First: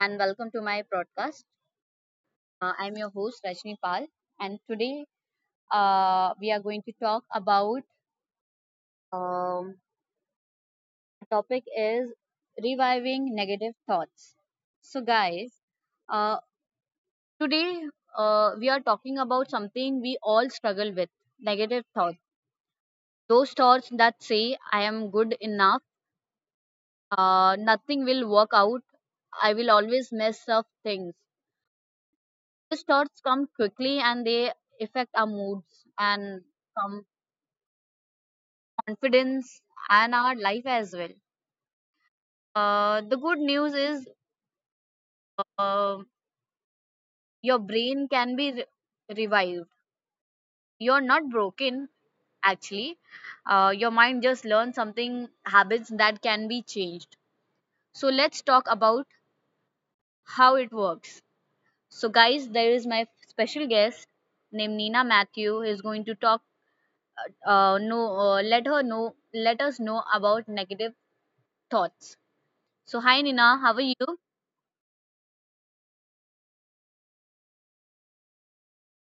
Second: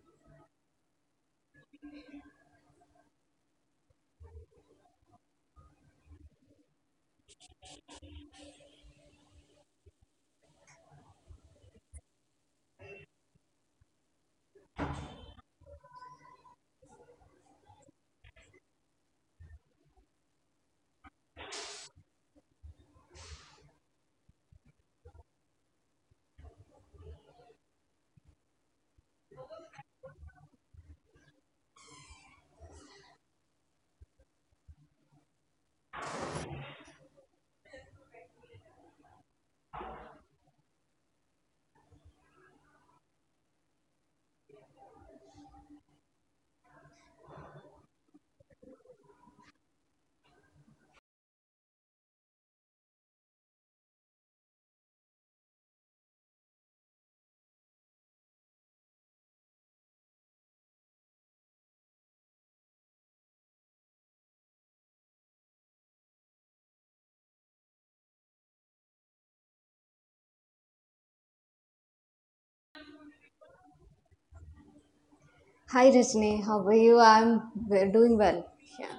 and welcome to my broadcast. I'm your host Rajni Pal, and today we are going to talk about um, the topic is reviving negative thoughts. So guys, uh, today we are talking about something we all struggle with: negative thoughts. Those thoughts that say I am good enough, nothing will work out, I will always mess up things. Those thoughts come quickly and they affect our moods and some confidence and our life as well. The good news is, uh, your brain can be revived. You're not broken, actually. Your mind just learned something, habits that can be changed. So, let's talk about how it works. So, guys, there is my special guest named Nina Matthew is going to talk. No, let her know. Let us know about negative thoughts. So, hi Nina, how are you? Hi Rajni, how are you? I'm doing well. Yeah.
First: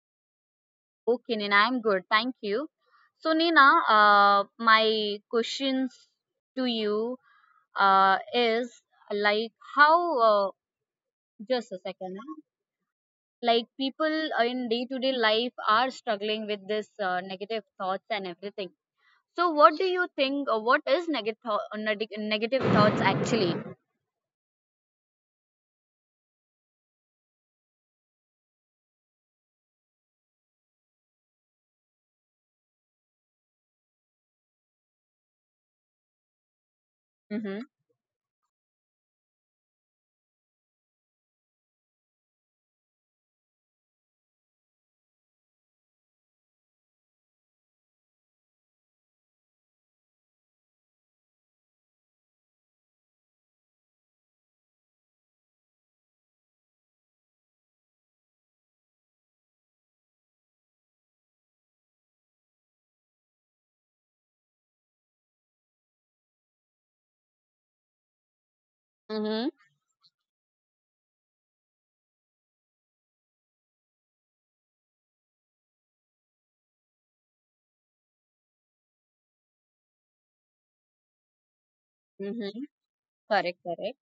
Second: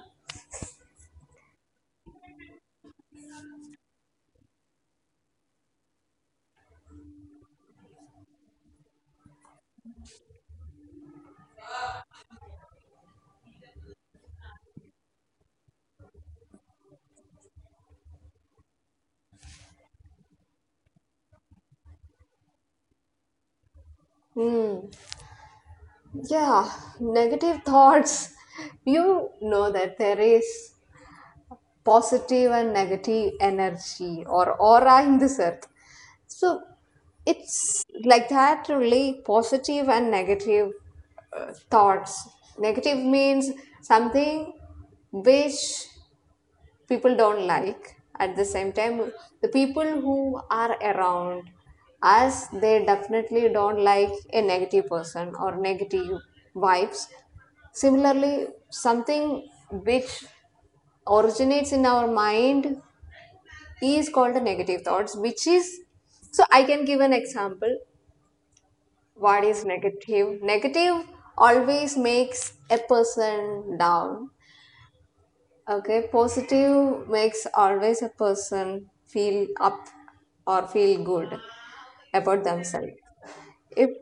Okay, Nina, I'm good. Thank you. So, Nina, my questions to you is like how, uh, just a second, huh? Like people in day to day life are struggling with this negative thoughts and everything. So, what do you think? What is negative thoughts actually? Hmm. Yeah, negative thoughts. You know that there is positive and negative energy or aura in this earth. So Mm-hmm. it's like that only positive and negative thoughts. Negative means something which people don't like. At the same time the people who are around us, they definitely don't like a negative person or negative vibes. Similarly, something which originates in our mind is called a negative thoughts, which is, so I can give an example. What Mm-hmm. is negative negative? Always makes a person down. Okay, positive makes always a person feel up or feel good about Mm-hmm. themselves. Correct. If Correct.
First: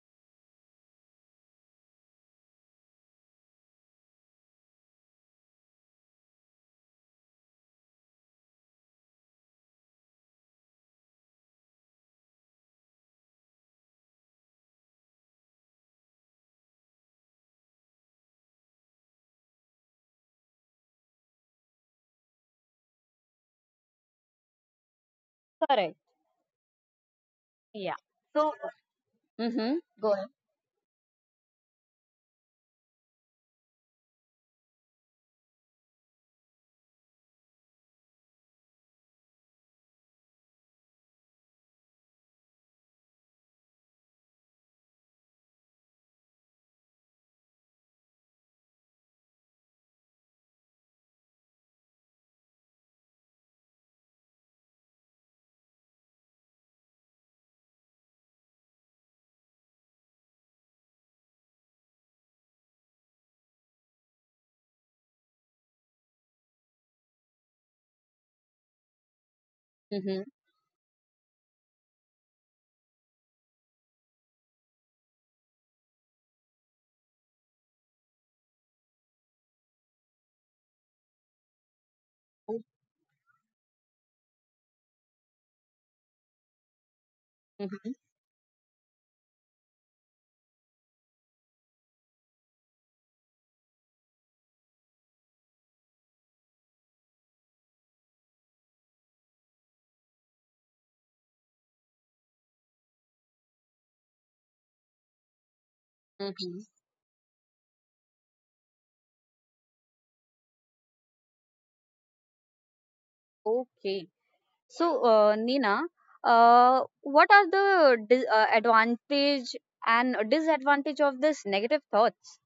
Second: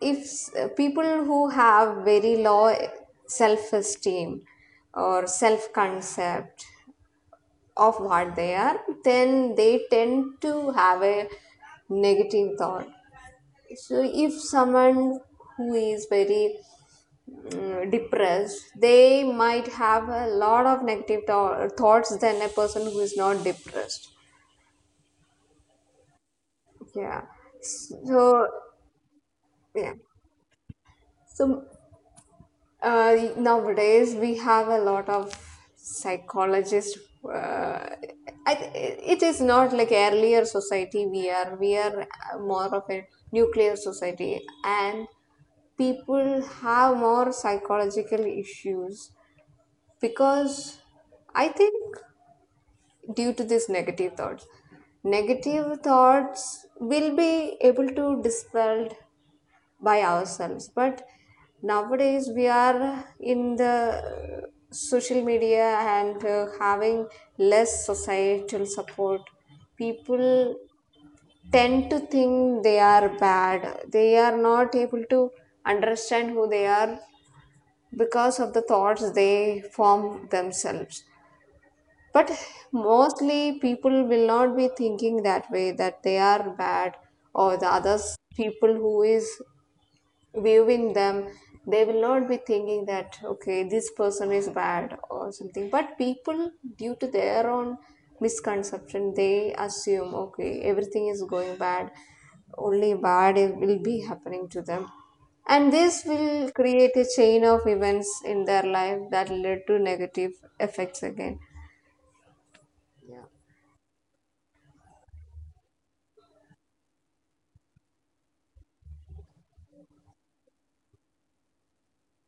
if people who have very low self-esteem or self-concept of what they are, then they tend to have a negative thought. So if someone who is very depressed, they might have a lot of thoughts than a person who is not depressed. Correct. Yeah. Yeah. So, So. Mm-hmm. yeah. Go ahead. So nowadays we have a lot of psychologists. uh, it is not like earlier society. We are more of a nuclear society, and people have more psychological issues because I think due to these negative thoughts. Negative thoughts will be able to dispelled by ourselves, but nowadays we are in the social media and having less societal support, Mm-hmm. people tend to think they are bad. They are not able to understand who they are because of the thoughts they form themselves. But mostly people will not be thinking that way, that they are bad. Or the Mm-hmm. others, people who is viewing them, they will not be thinking that, okay, this person is bad or something. But people, due to their own misconception, they assume, okay, everything is going bad, only bad it will be happening to them. And this Mm-hmm. will create a chain of events in their life that lead to negative effects again. Okay. So, Nina, what are the advantage and disadvantage of this negative thoughts?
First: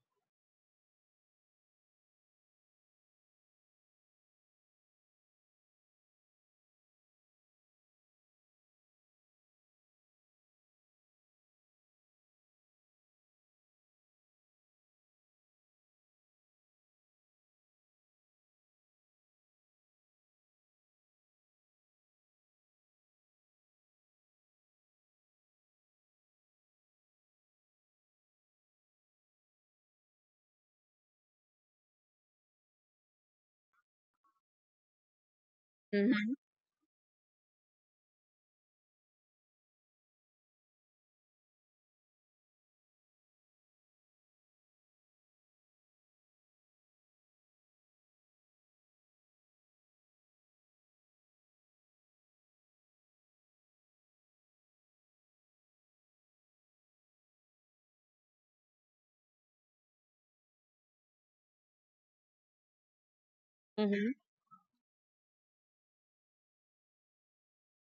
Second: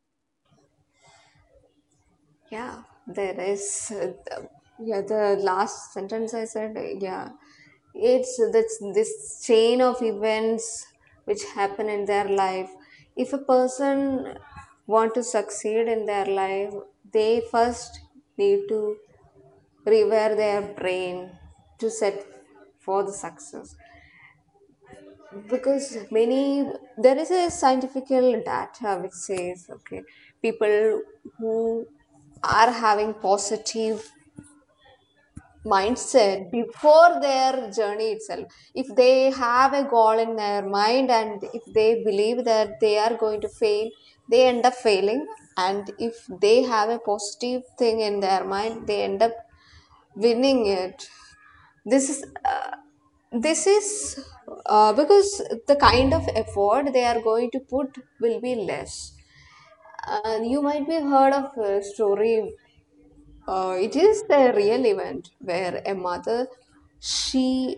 Yeah, there is. uh, the- yeah, the last sentence I said, yeah, it's that's this chain of events which happen in their life. If a person want to succeed in their life, they first need to rewire their brain to set for the success, because many, there is a scientific data which says, okay, people who are having positive Mm-hmm. mindset before their journey itself, if they have a goal in their mind and if they believe that they are going to fail, they end up failing. And if they have a positive thing in their mind, they end up winning it. This is this is because the kind of effort they are going to put will be less. You might be heard of a story. It Mm-hmm. is a real event where a mother, she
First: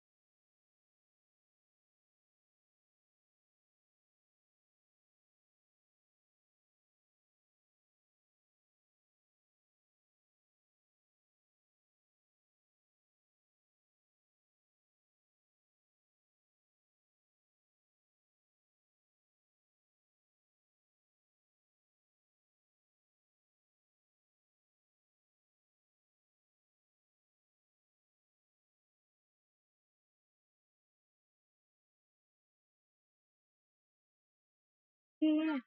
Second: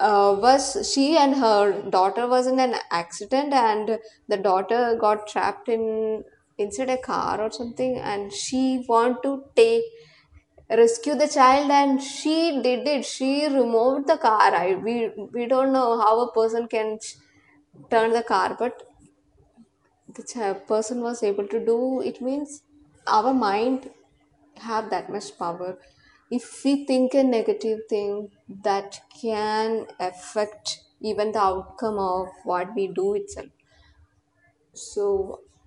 was she and her daughter was in an accident, and the daughter got trapped in inside a car or something, and she want to take, rescue the child, and she did it. She removed the car. I we don't know how a person can turn the car, but the person was able to do. It means our mind have that much power. If we think a negative thing, that can affect even the outcome of what we do itself. So Yeah,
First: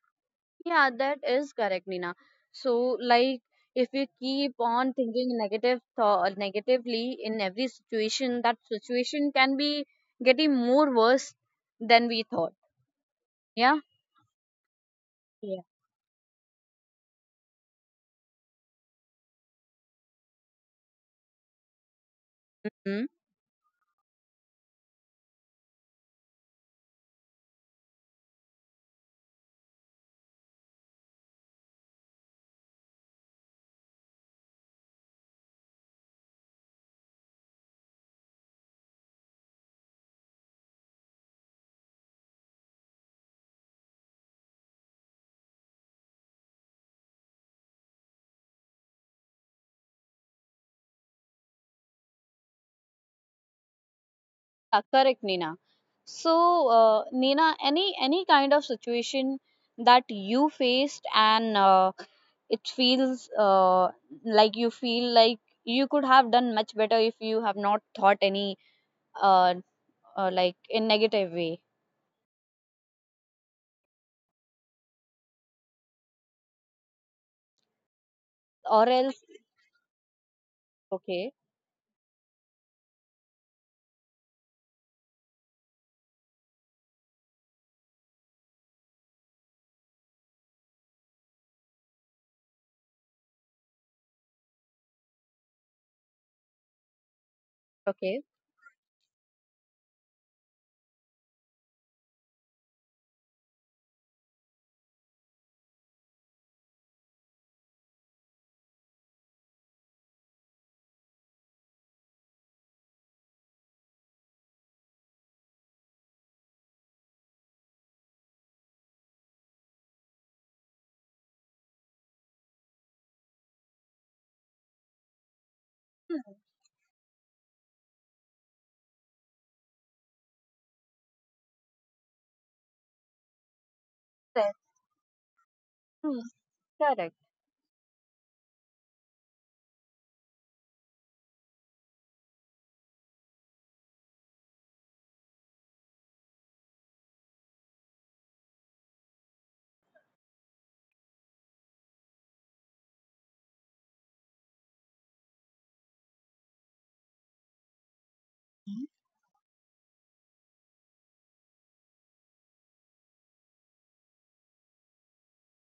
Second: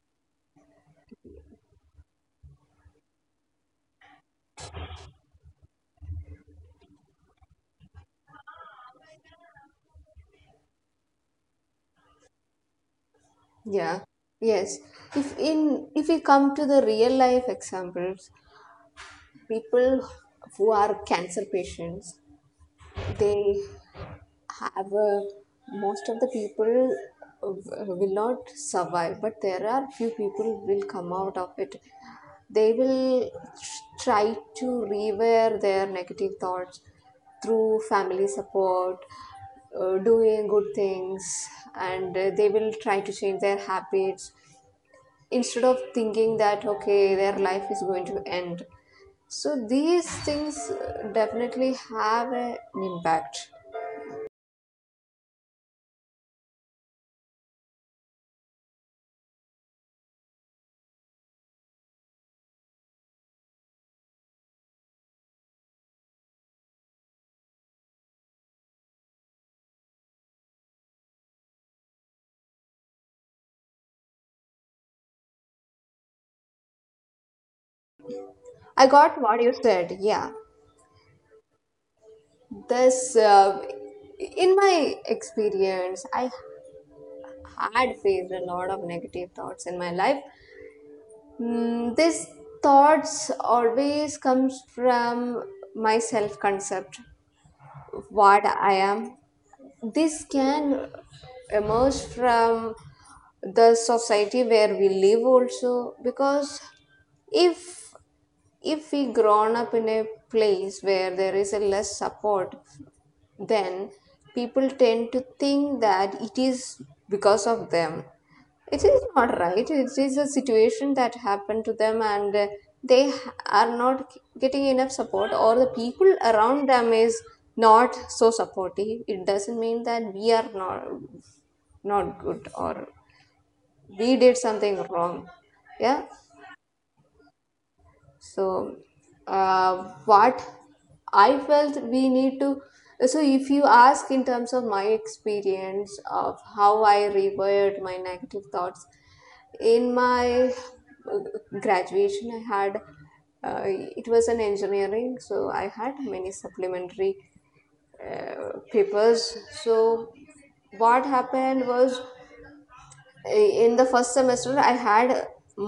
yeah, that is correct, Nina. So, like, if you keep on thinking negative thought negatively in every situation, that situation can be getting more worse than we thought. Yeah. yeah. Yes, if in, if we come to the real life examples, people who are cancer patients, Yeah. they have most of the people will not survive, but there are few people will come out of it. They will try to rewear their negative thoughts through family support, doing good things, and they will try to change their habits instead of thinking that okay their life is going to end. So these things definitely have an impact. Yeah, correct, Nina. So, Nina, any kind of situation that you faced and it feels like you feel like you could have done much better if you have not thought any, uh, like, in negative way I or else. got what you said. Yeah, Okay, this in my experience, I had faced a lot of negative thoughts in my life. These thoughts always comes from my self-concept, okay. what I am. This can emerge from the society where we live also, because if if we grown up in a place where there is a less support, then people tend to think that it is because of them. It is not right. It is a situation that happened to them, and they h- are not getting enough support, or the people Hmm, around them is not so supportive. It doesn't mean that we are not good or we did correct. something wrong. Yeah, Hmm, correct. so what I felt, we need to, so if you ask in terms of my experience of how I rewired my negative thoughts, in my uh, graduation I had, it was an engineering, so I had many supplementary papers. So what happened was, uh, in the first semester I had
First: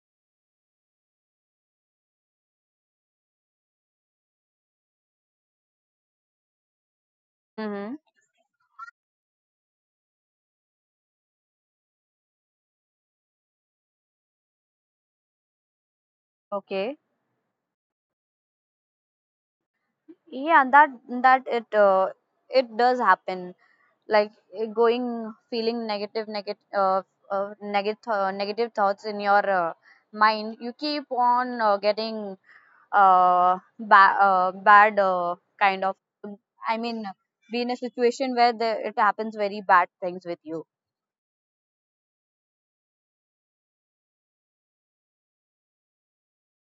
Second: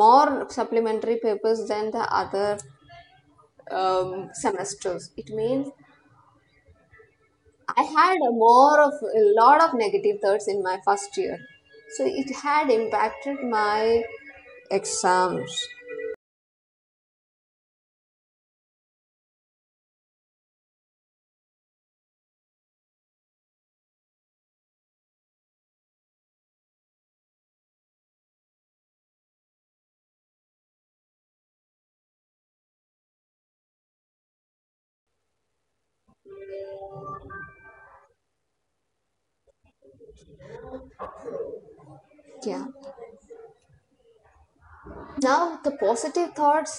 more supplementary papers than the other semesters. It means I Mm-hmm. had a more of a lot of negative thoughts in my first year, so it had impacted my exams. Okay. Yeah, that that it it does happen. Like, going feeling negative thoughts in your mind, you keep on getting bad kind of, I mean, be in a situation where it happens very bad things with you. Yeah. Now the positive thoughts,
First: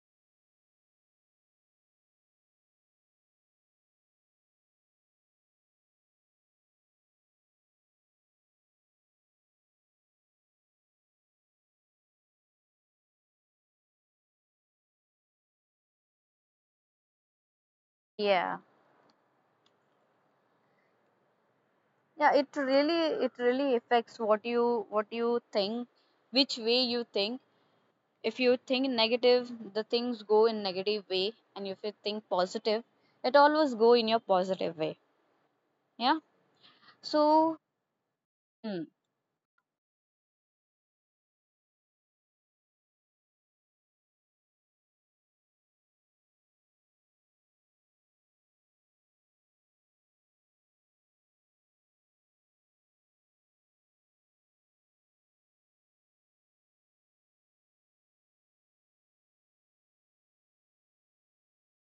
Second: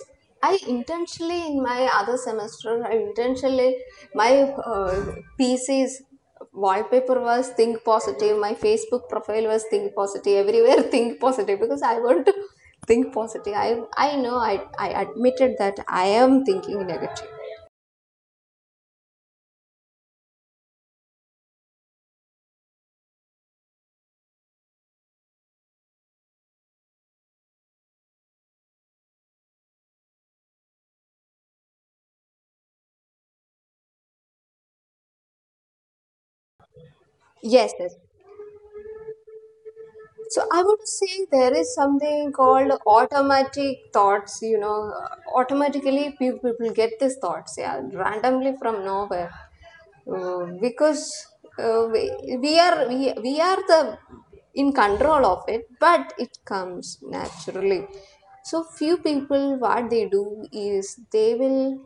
I intentionally, in my other semester, I intentionally, my PC's wallpaper was think positive, my Facebook profile was think positive everywhere think positive, because I want to think positive. I know, I admitted that I am thinking negative. Yeah, yeah, it really affects what you think, which way you think. If you think negative, the things go in negative way, and if you think positive, it always go in your positive way. Yeah. So, Yes, yes. mm, So I would say there is something called automatic thoughts, you know, automatically people, people get these thoughts, yeah, randomly from nowhere. Because uh, we, we are the in control of it, but it comes naturally. So few people, what they do is they will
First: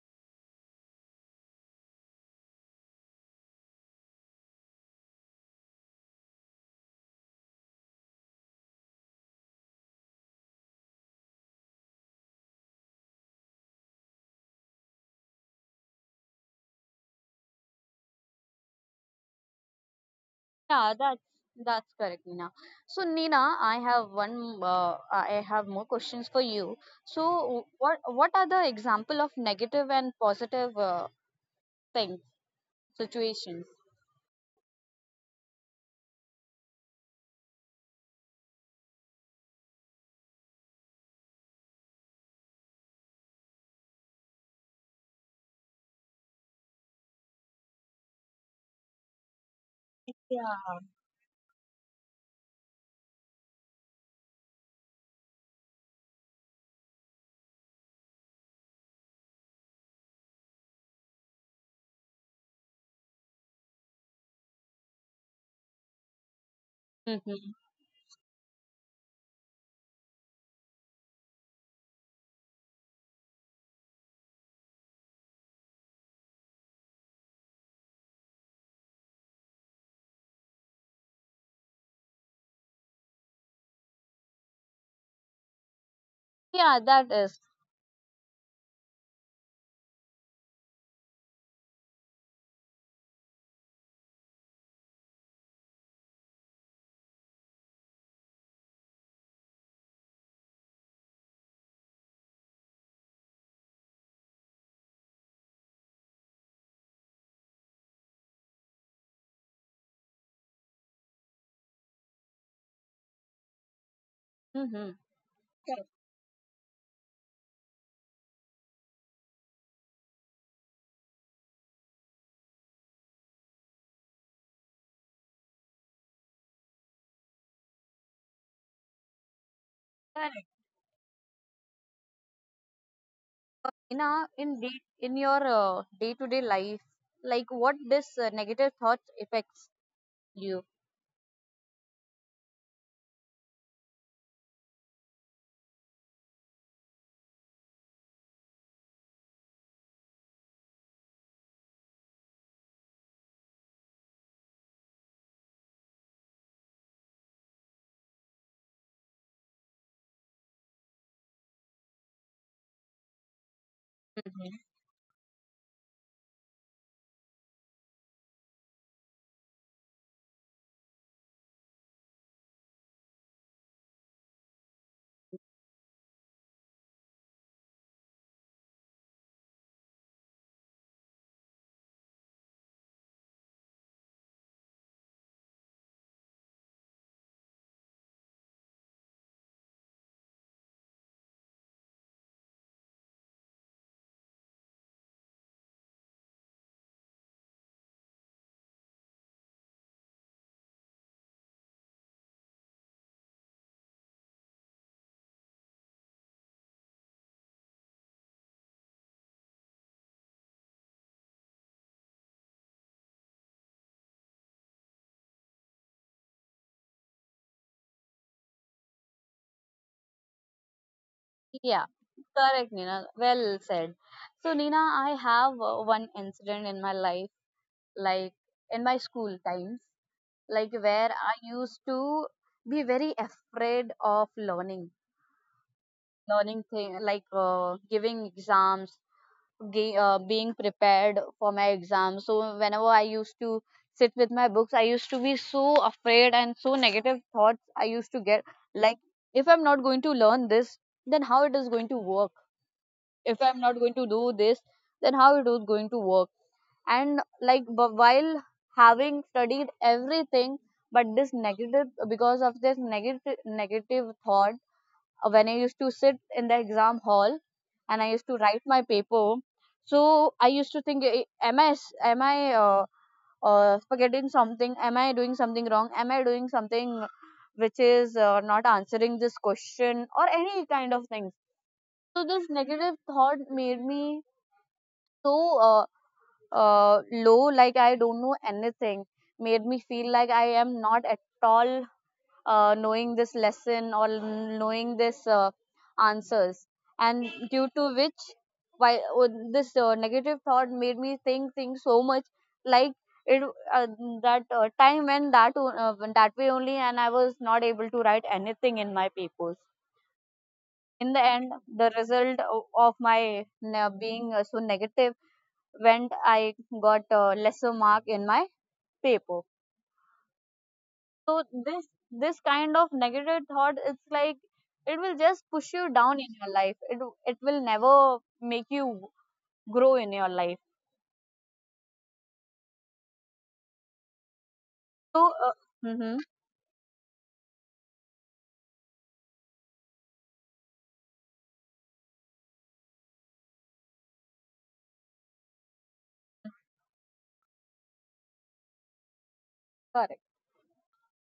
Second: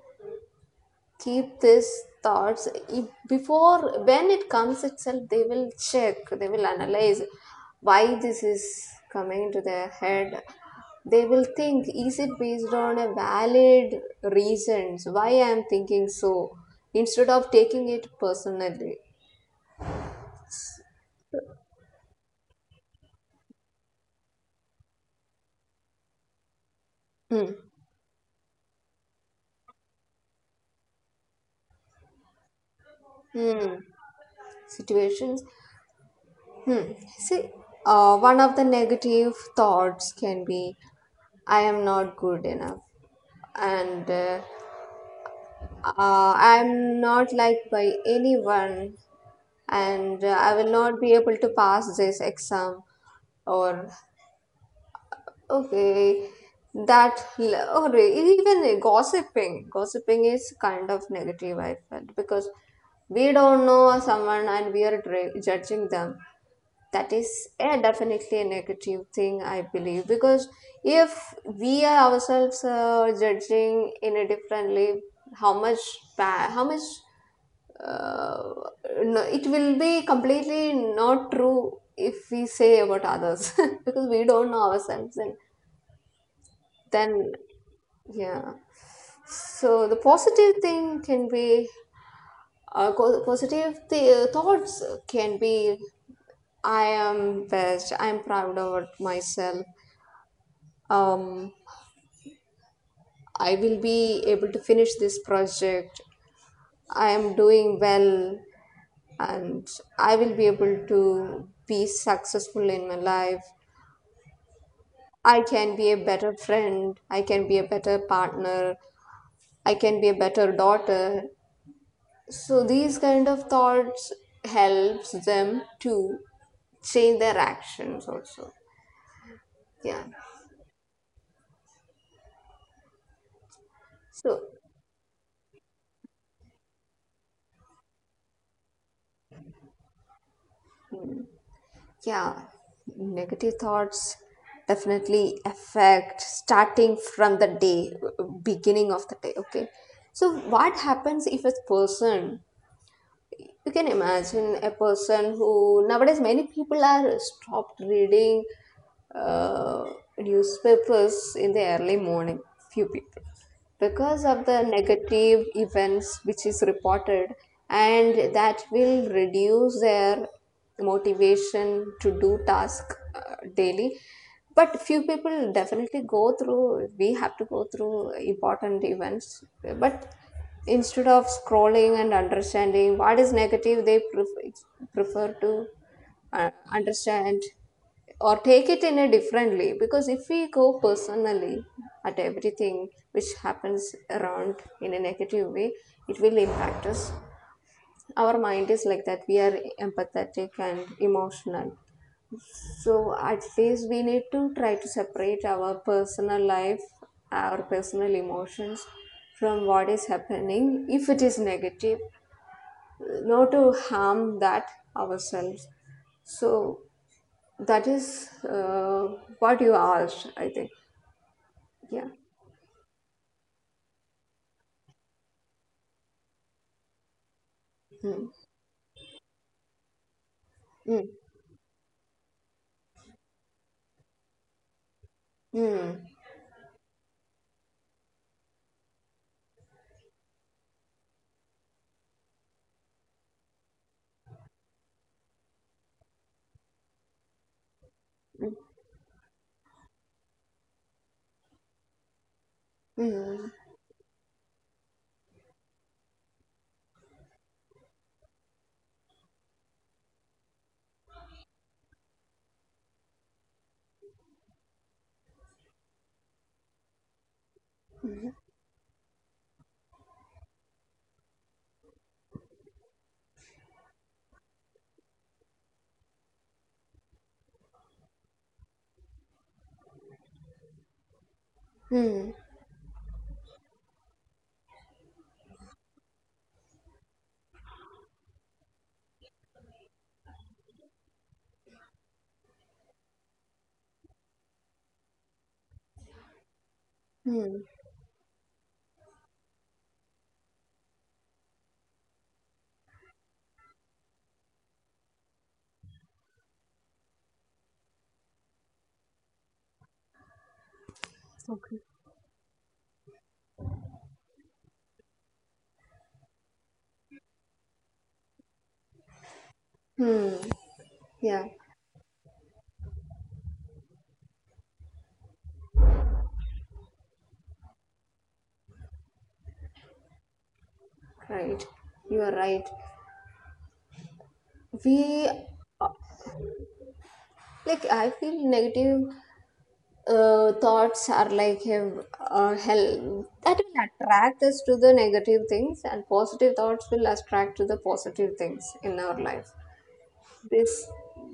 keep these thoughts, before when it comes itself, they will check, they will analyze why this is coming into their head. They will think, is it based on a valid reasons why I am thinking so, instead of taking it personally. yeah, that's correct, Nina. So, Nina, I have one. I have more questions for you. Hmm. So, what are the example of negative and positive, things, situations? Hmm. Situations. Hmm. See, one of the negative thoughts can be, I am not good enough. And I'm not liked by anyone, and I will not be able to pass this exam. Or, okay, that, or even gossiping. Gossiping is kind of negative, I felt, because we don't know someone and we are judging them. That is Mm-hmm. a definitely a negative thing, I believe, because if we ourselves are judging in a differently, how much bad, how much uh, no, it will be completely not true if we say about others because we don't know ourselves and Yeah, that then is. yeah. So the positive thing can be, thoughts can be, I am best, I am proud of myself, um, I will be able to finish this project, I am doing well, and I will be able to be successful in my life. Mm-hmm. I can be Correct. a better friend, I can be a better partner, I can be a better daughter. So these kind of thoughts helps them to change their actions also. Yeah. Correct. Nina, So in your day-to-day life, like what this negative thought affects you? yeah, negative thoughts definitely affect starting from the day, beginning of the day, okay? So what happens, if a person, you can imagine a person who, nowadays many people are stopped reading uh, newspapers in the early morning, few people, because of the negative events which is reported, and that will reduce their motivation to do task uh, daily. But few people definitely go through, we have to go through important events, but instead of scrolling and understanding what is negative, they prefer to understand or take it in a differently, because if we go personally at everything which happens around in a negative way, it will impact us. Our mind is like that, we are empathetic and emotional. So at least we need to try to separate our personal life, our personal emotions, from what is happening. If it is negative, not to harm that ourselves. So that is what you asked, I think. Yeah, Yeah. correct, Nina. Well said. So, Nina, I have one incident in my life, Hmm. like in my school times, like Hmm. where I used to be very afraid of Hmm. learning thing like giving exams, being prepared for my exams. So, whenever I used to sit with my books, I used to be so afraid and so negative thoughts I used to get. Hmm. Like, if I'm not going to learn this, then how it is going to work? If Hmm. I'm not going to do this, then how it was going to work? And, like, but while having studied everything, but this negative, because of this negative thought, when I used to sit in the exam hall and I used to write my paper, so I used to think, Am i uh, forgetting something? Am I doing something wrong? Am I doing something which is, not answering this question, or any kind of things?" So Hmm. this negative thought made me so, uh, low, like I don't know anything, made me feel like I am not at all knowing this lesson or knowing this, answers. And Hmm. due to which, why this negative thought made me think so much, like it uh, that time went that way only, and I was not able to write anything in my papers. In the end, Okay. the result of my being so negative went, I got a lesser mark in my paper. Hmm. So Yeah, this kind of negative thought, it's like it will just push you down in your life, it will never make you grow in your life. right. You are right. We, So, mhm, like I feel negative thoughts are like a hell that will attract us to the negative things, and positive thoughts will attract to the positive things in our life. correct. this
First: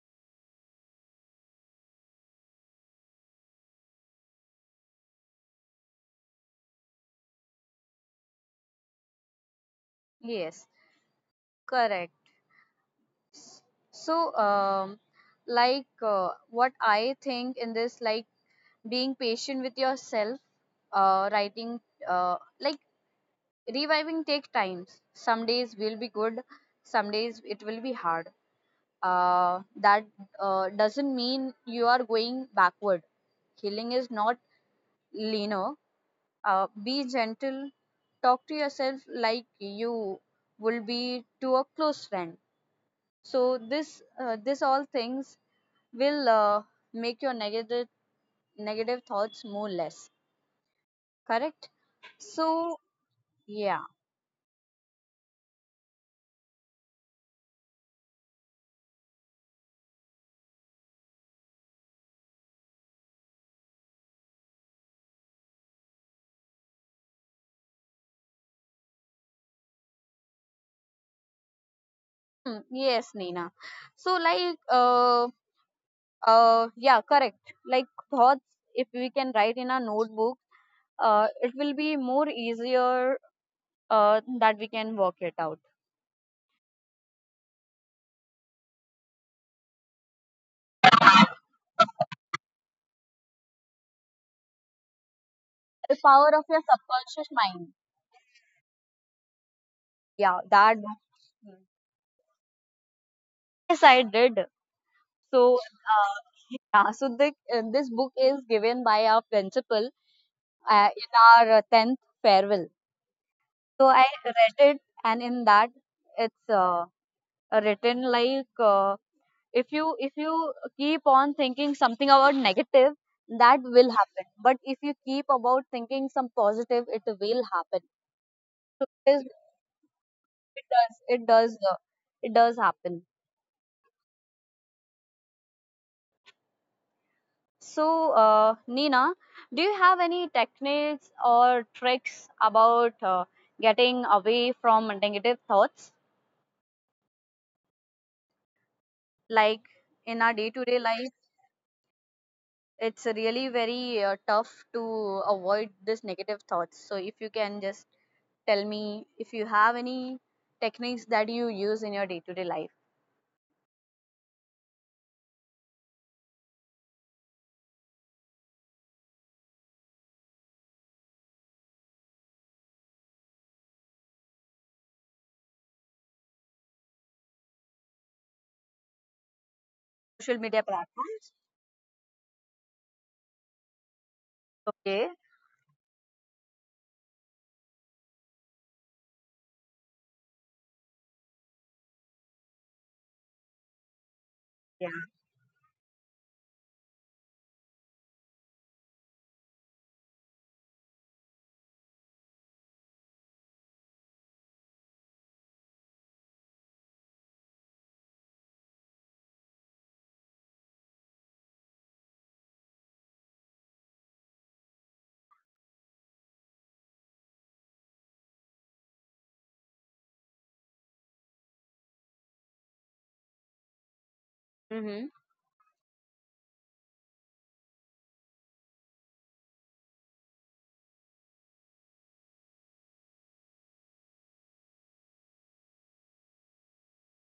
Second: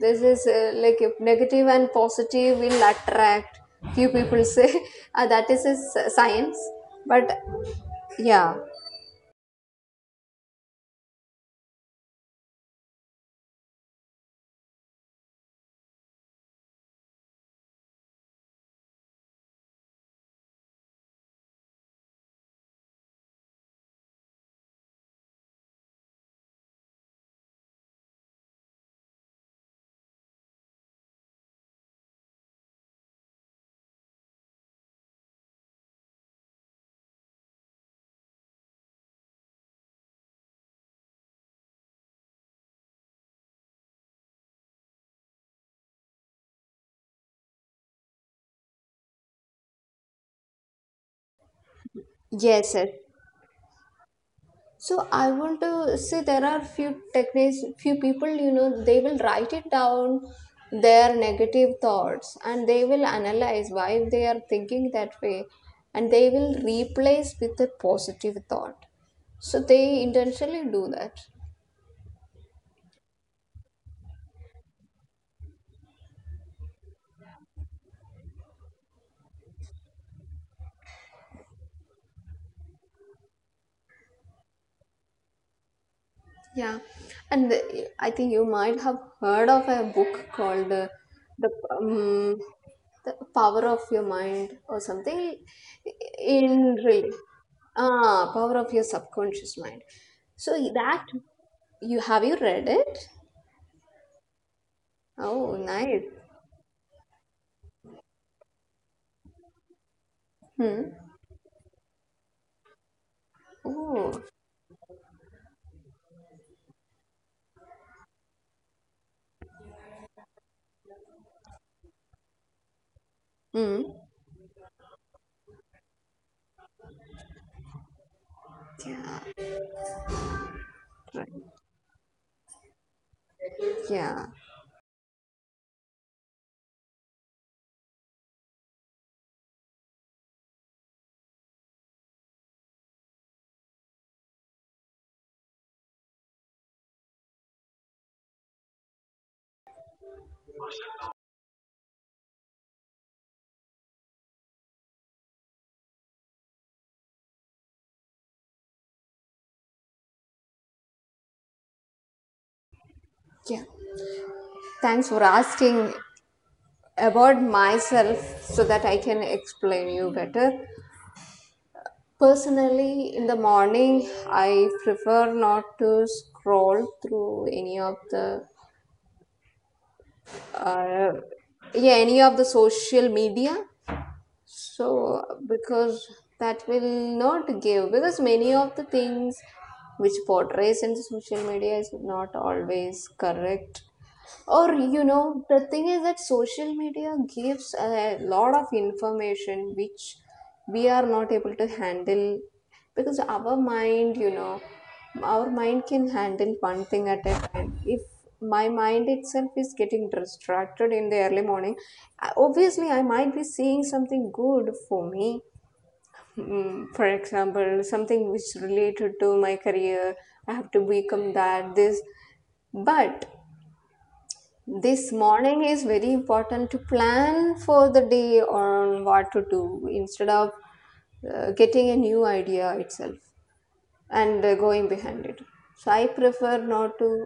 this is like if negative and positive will attract. Few people say that is a science. But yeah. Yes, correct. So, like, what I think in this, like being patient with yourself, writing, like, reviving take times. Some days will be good, some days it will be hard. That doesn't mean you are going backward. Healing is not linear. Be gentle. Talk to yourself like you will be to a close friend. So this all things will, make your negative thoughts more less. Correct. Yes So, sir. yeah. So I want to say, there are few techniques. Few people, you know, they will write it down their negative thoughts, and they will analyze why they are thinking that way, and they will replace with a positive thought. So they intentionally do that. Hmm, yes, Nina. So, like, yeah, correct. Like thoughts, if we can write in a notebook, it will be more easier, that we can work it out. Yeah, and I think you might have heard of a book called the um, the Power of Your Mind or something. The power of your In really, subconscious mind. ah, Power of Your Subconscious Mind. Yeah, So that. that, you have, you read it? Yes, I did. So, Oh, nice. Yeah, so this book is given by our principal Hmm. in our 10th farewell. So I Oh. read it, and in that, it's written like, if you keep on thinking something about negative, that Hmm. will happen, but if you keep about thinking some positive, it will happen. So Yeah. it does it Right. does uh, it does happen. Yeah. So, Nina, do you have any techniques or tricks about, getting away from negative thoughts, like in our day to day life it's really very tough to avoid this negative thoughts, so if you can just tell me if you have any techniques that you use in your day-to-day life. Yeah. Thanks for asking about myself so that I can explain you better. Personally, in the morning, I prefer not to scroll through any of the, Social media uh, platforms. yeah, any of the social media. Okay. So because that will not give, because many of the things which portrays in the social media is not always correct. Or, Yeah. you know, the thing is that social media gives a lot of information which we are not able to handle, because our mind, you know, our mind can handle one thing at a time. If my mind itself is getting distracted in the early morning, obviously I might be seeing something good for me. Mm, for example, something which related to my career, I have to become that, this, but Mm-hmm. this morning is very important to plan for the day on what to do instead of getting a new idea itself and going behind it. So I prefer not to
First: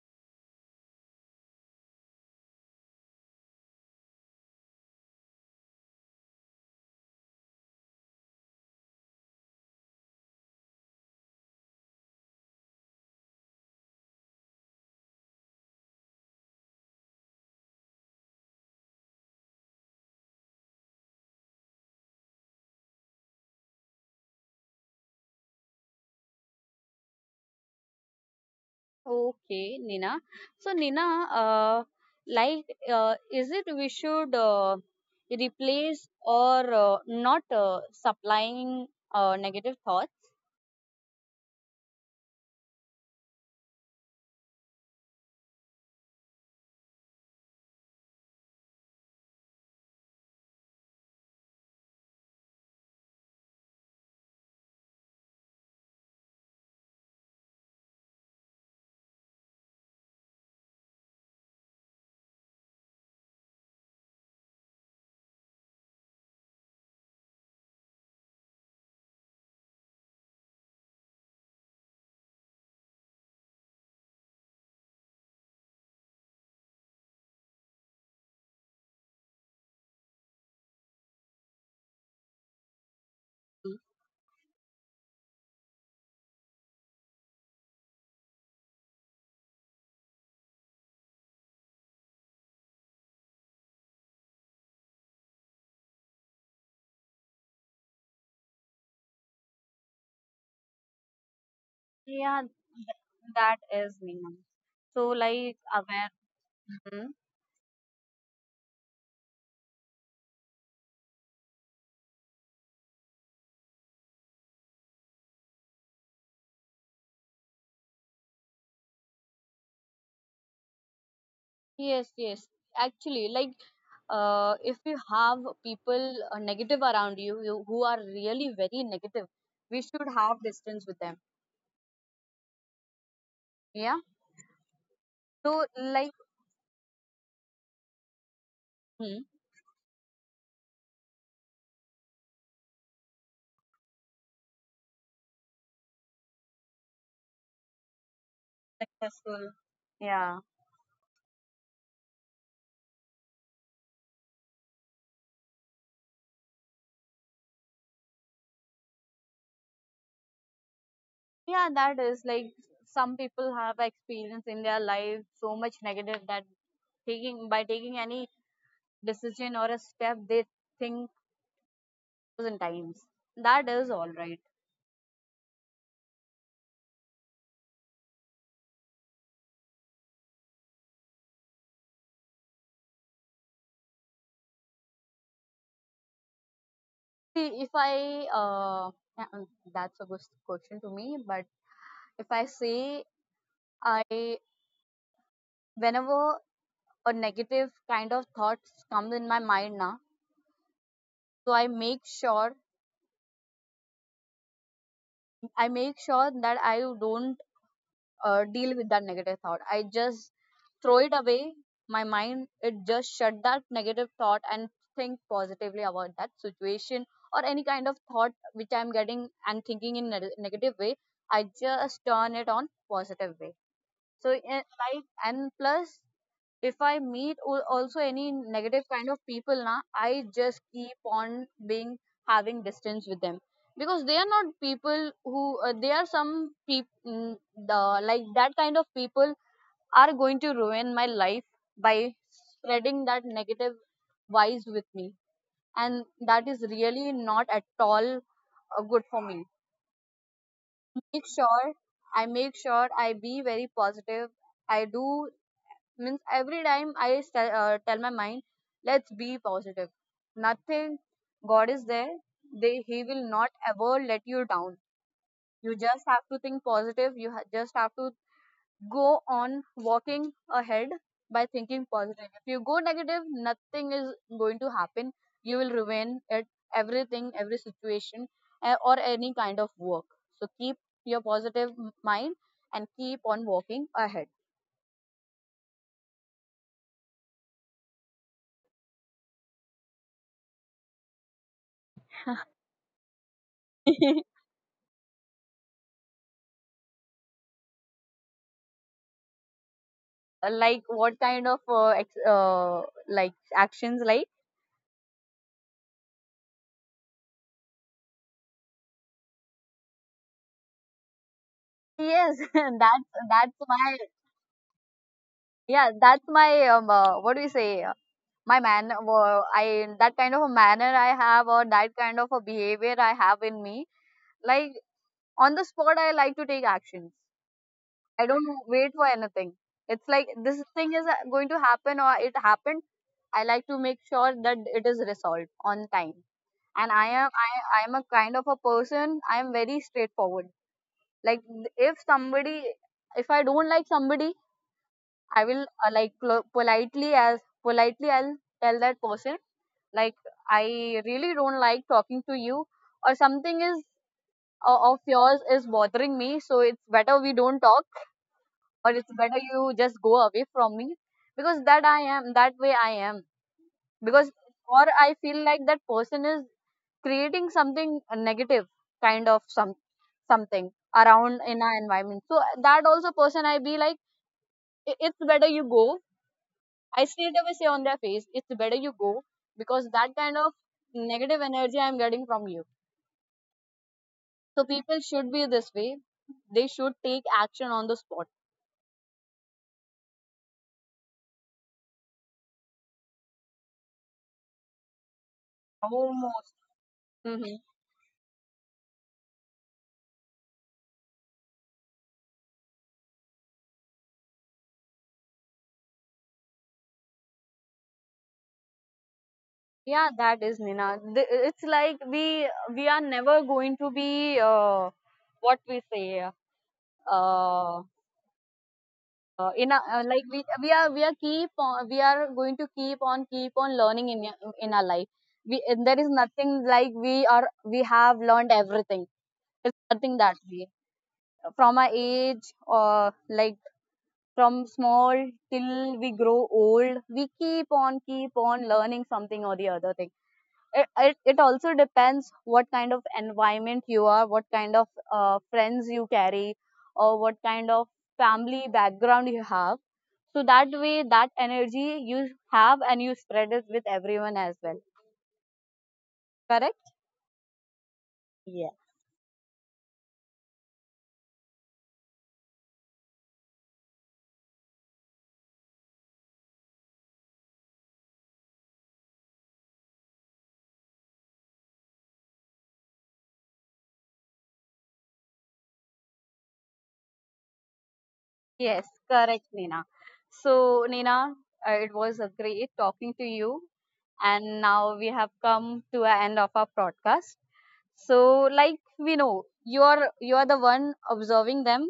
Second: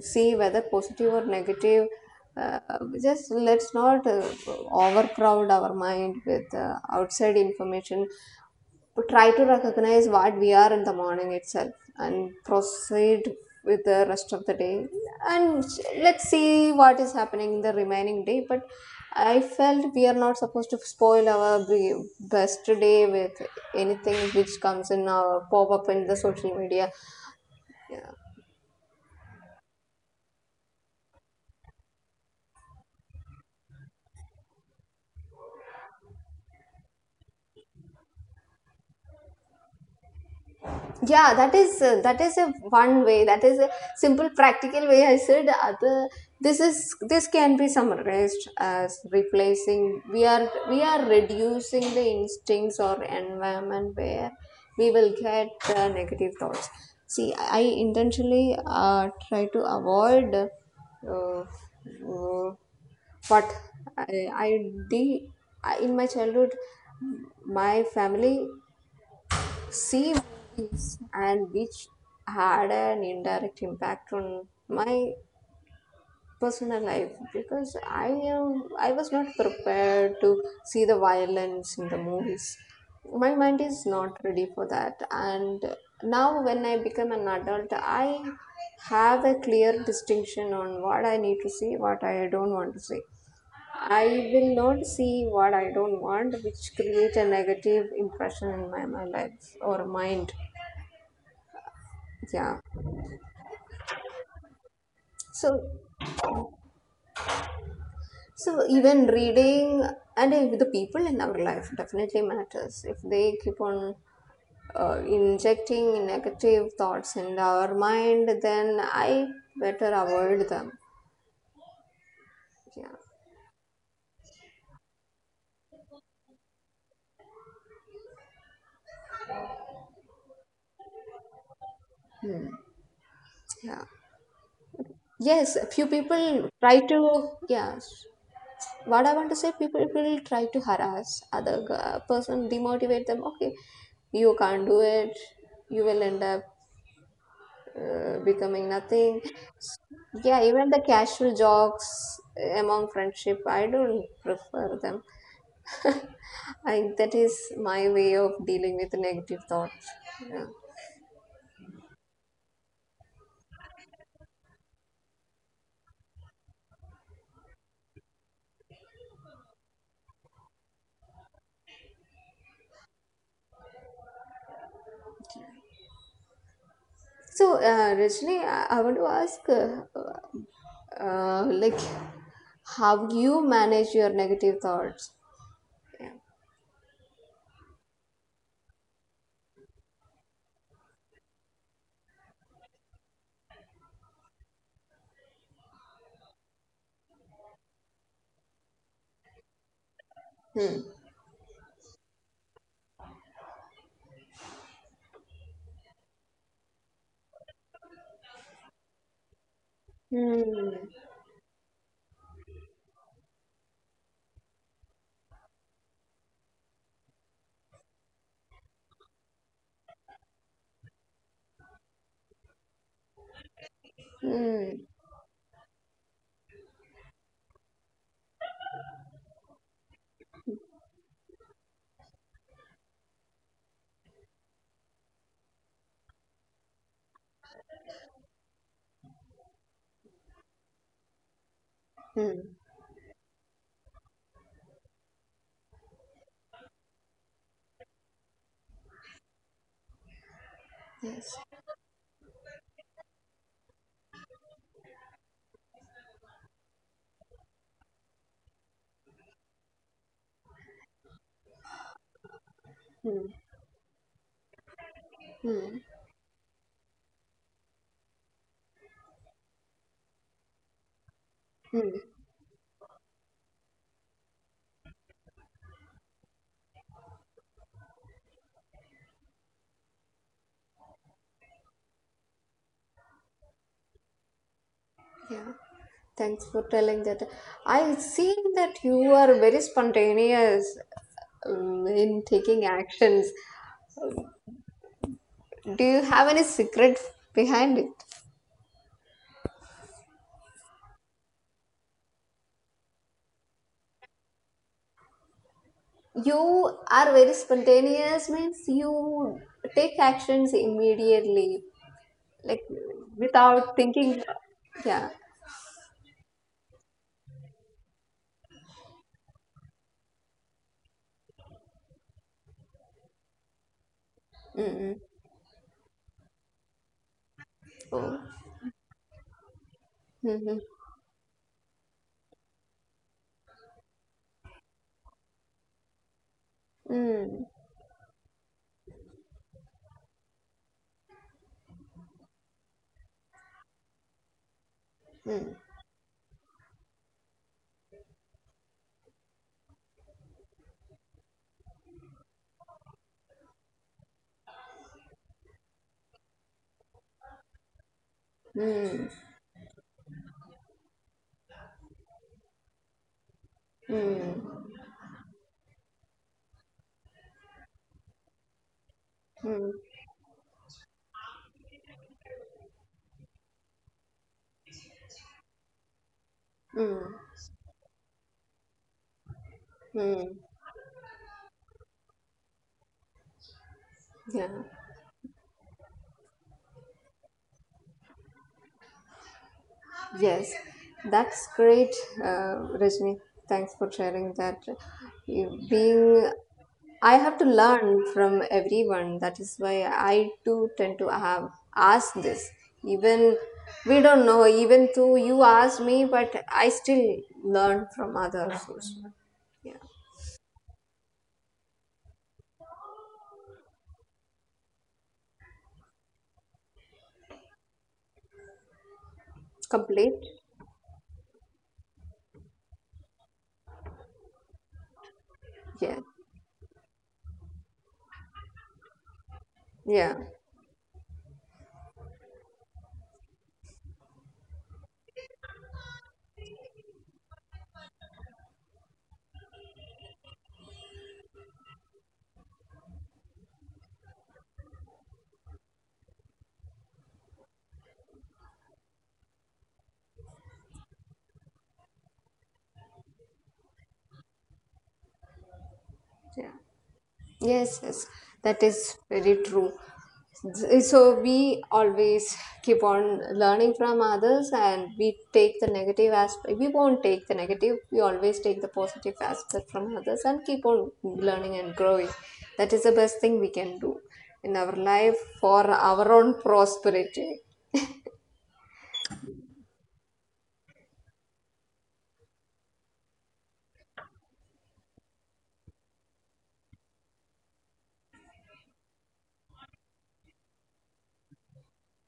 see whether positive or negative. Uh, just let's not overcrowd our mind with outside information, but try to recognize what we are in the morning itself and proceed with the rest of the day, and let's see what is happening in the remaining day. But I felt we are not supposed to spoil our best day with anything which comes in our pop up in the social media. Okay, Nina. So, Nina, uh, like, is it we should, replace, or not, supplying, negative thoughts? Yeah, that is a one way, that is a simple practical way I said. Other, this can be summarized as replacing. We are reducing the instincts or environment where we will get negative thoughts. See, I intentionally try to avoid uh, what I did in my childhood. My family see movies, and which had an indirect impact on my personal life, because I was not prepared to see the violence in the movies. My mind is not ready for that, and now when I become an adult, I have a clear distinction on what I need to see, what I don't want to see. I will not see what I don't want, which create a negative impression in my life or mind. Yeah, Yeah. That is, Nina. So, like, So aware. Mhm. so even reading and the people in our life definitely matters. If they keep on injecting negative thoughts in our mind, then I better avoid them. Yes, yes. Yeah. Actually, like, if you have people, negative, around you who are really very negative, we should have distance with them. Yeah. Yeah. Yes, So few like. people try to. Yes, what I Hmm, want to say, people will try to harass other person, demotivate them, okay. You can't do it. You will end up becoming nothing. successful. Yeah. Yeah, even the casual jokes among friendship, I don't prefer them. I, that is my way of dealing with negative thoughts. Yeah. Yeah, that is like some people have experience in their life so much negative that taking by taking any decision or a step they think thousand times. That is all right. So, Rajni, I want to ask, like, how you manage your negative thoughts? Yeah. See, if I uh, that's a good question to me, but if I say, I whenever a negative kind of thoughts comes in my mind now, Hmm. so I make sure that I don't, deal with that negative thought. I just Hmm. throw it away. My mind it just shut that negative thought and think positively about that situation or any kind of thought which I'm getting and thinking in a negative way. I just turn it on positive way. So, Hmm. like, and plus if I meet also any negative kind of people, na, I just keep on being having distance with them, because they are not people who, they are some people, the like that kind of people are going to ruin my life by Hmm. spreading that negative vibes with me, and that is really not at all, good for me. Make Yes. sure I make sure I be very positive, I do, means every time I tell my mind, let's be positive, nothing, god is there, they he will Hmm. not ever let you down. You Hmm. just have to think positive, just have to go on walking ahead by thinking Hmm. positive. If you go negative, nothing is going to happen, you will remain at everything, every situation, or any kind of work. So keep your positive mind and keep on walking ahead. Yeah, thanks for telling that. I've seen that you are very spontaneous in taking actions. Do you have any secret behind it? Like, what kind of, like, actions like. You are very spontaneous, means you take actions immediately, Yes, like that's without my. thinking. Yeah. Yeah, that's my, what do you say, my man I that kind of a manner I have, or that kind of a behavior I have in me, like, Mm-mm. on the spot I like to take actions, Oh. I don't wait for anything, it's like this Mm-hmm. thing is, going to happen or it happened, I like to make sure that it is resolved on time, and Mm. I am a kind of a person, I am very straightforward. Like, if somebody if I don't like somebody, I Mm. will, like, politely, as politely I'll tell that person, like, I really don't like talking to you, or something is, of yours is bothering me, so it's better we don't talk, or Mm. it's better you just go away from me, because that I am, that way I am. Because, Mm. or I feel like that person is creating something negative, kind of Mm. some, something around in our environment, so that also person I be like, it's better you go. I Mm. straight away say on their face, it's better you go, because that kind Mm. of negative energy I'm getting from you. Yeah. So people should be this way. They should take action on the spot. Yes, that's great, Rajni. Thanks for sharing that. You being, Almost. I have to Hmm. learn from everyone. That is why I too tend to have asked this. Even we don't know. Even though you asked me, but I still learn from others. Also. Yeah, Yeah, that is, Nina. It's like we are never going to be, uh, what we say, uh, in our, complete. like, we are going to keep on learning in in our life. We There Yeah, is nothing like we are, we have learned everything, it's yeah, nothing that way. From our age, or like, from small till we grow old, we keep on learning something or the other thing. It also depends what kind of environment you are, what kind of, friends you carry, or what kind of family background you have, so that way that energy you have, and you spread it with everyone as well. yeah. Correct. Yes, yes, that Yeah. is very true. So we always keep on learning from others, and we take the negative aspect. We won't take the negative. We always take the positive aspect from others and keep on learning and growing. That is the best thing we can do in our life for our own prosperity. Yes, correct, Nina. So, Nina, it was a great talking to you, and now we have come to an end of our podcast. So, like, we know, you are the one observing them.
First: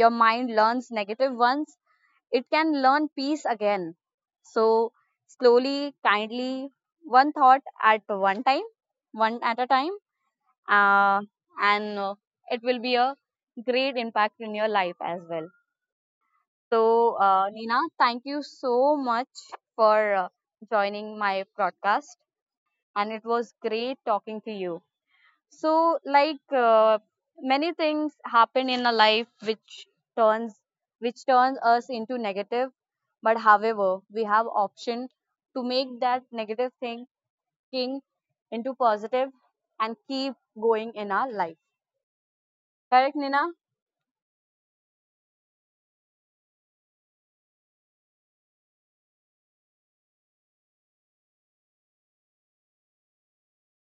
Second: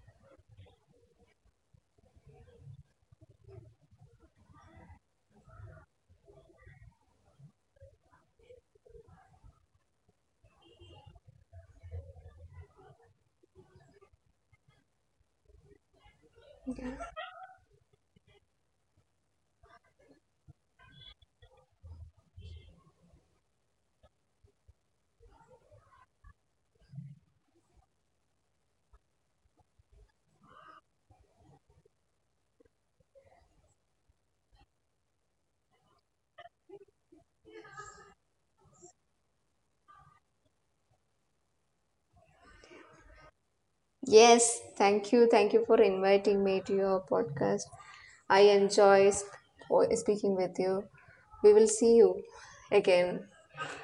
Your mind learns negative ones, it can learn peace again. So, slowly, kindly, one thought at one time, one at a time, uh, and, it will be a great impact in your life as well. So, Nina, thank you so much for, joining my podcast, and it was great talking to you. So, like, many things happen in a life which turns, us into negative. But however, we have option to make that negative thinking into positive and keep going in our life. Correct, Nina? Yes, thank you. Thank you for inviting me to your podcast. I enjoy speaking with you. We will see you again.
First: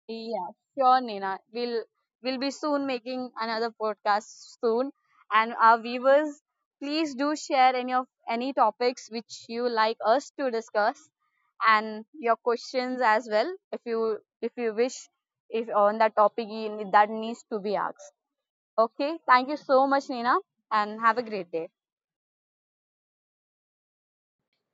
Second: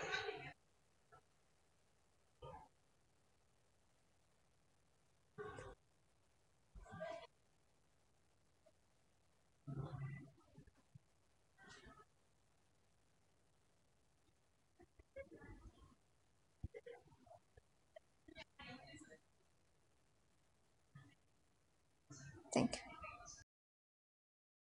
Yeah, sure, Nina. We'll be soon making another podcast soon. And our viewers, please do share any of any topics which you like us to discuss, and your questions as well, if you wish, if on that topic, that needs to be asked. Okay, thank you so much, Nina, and have a great day. Thank you.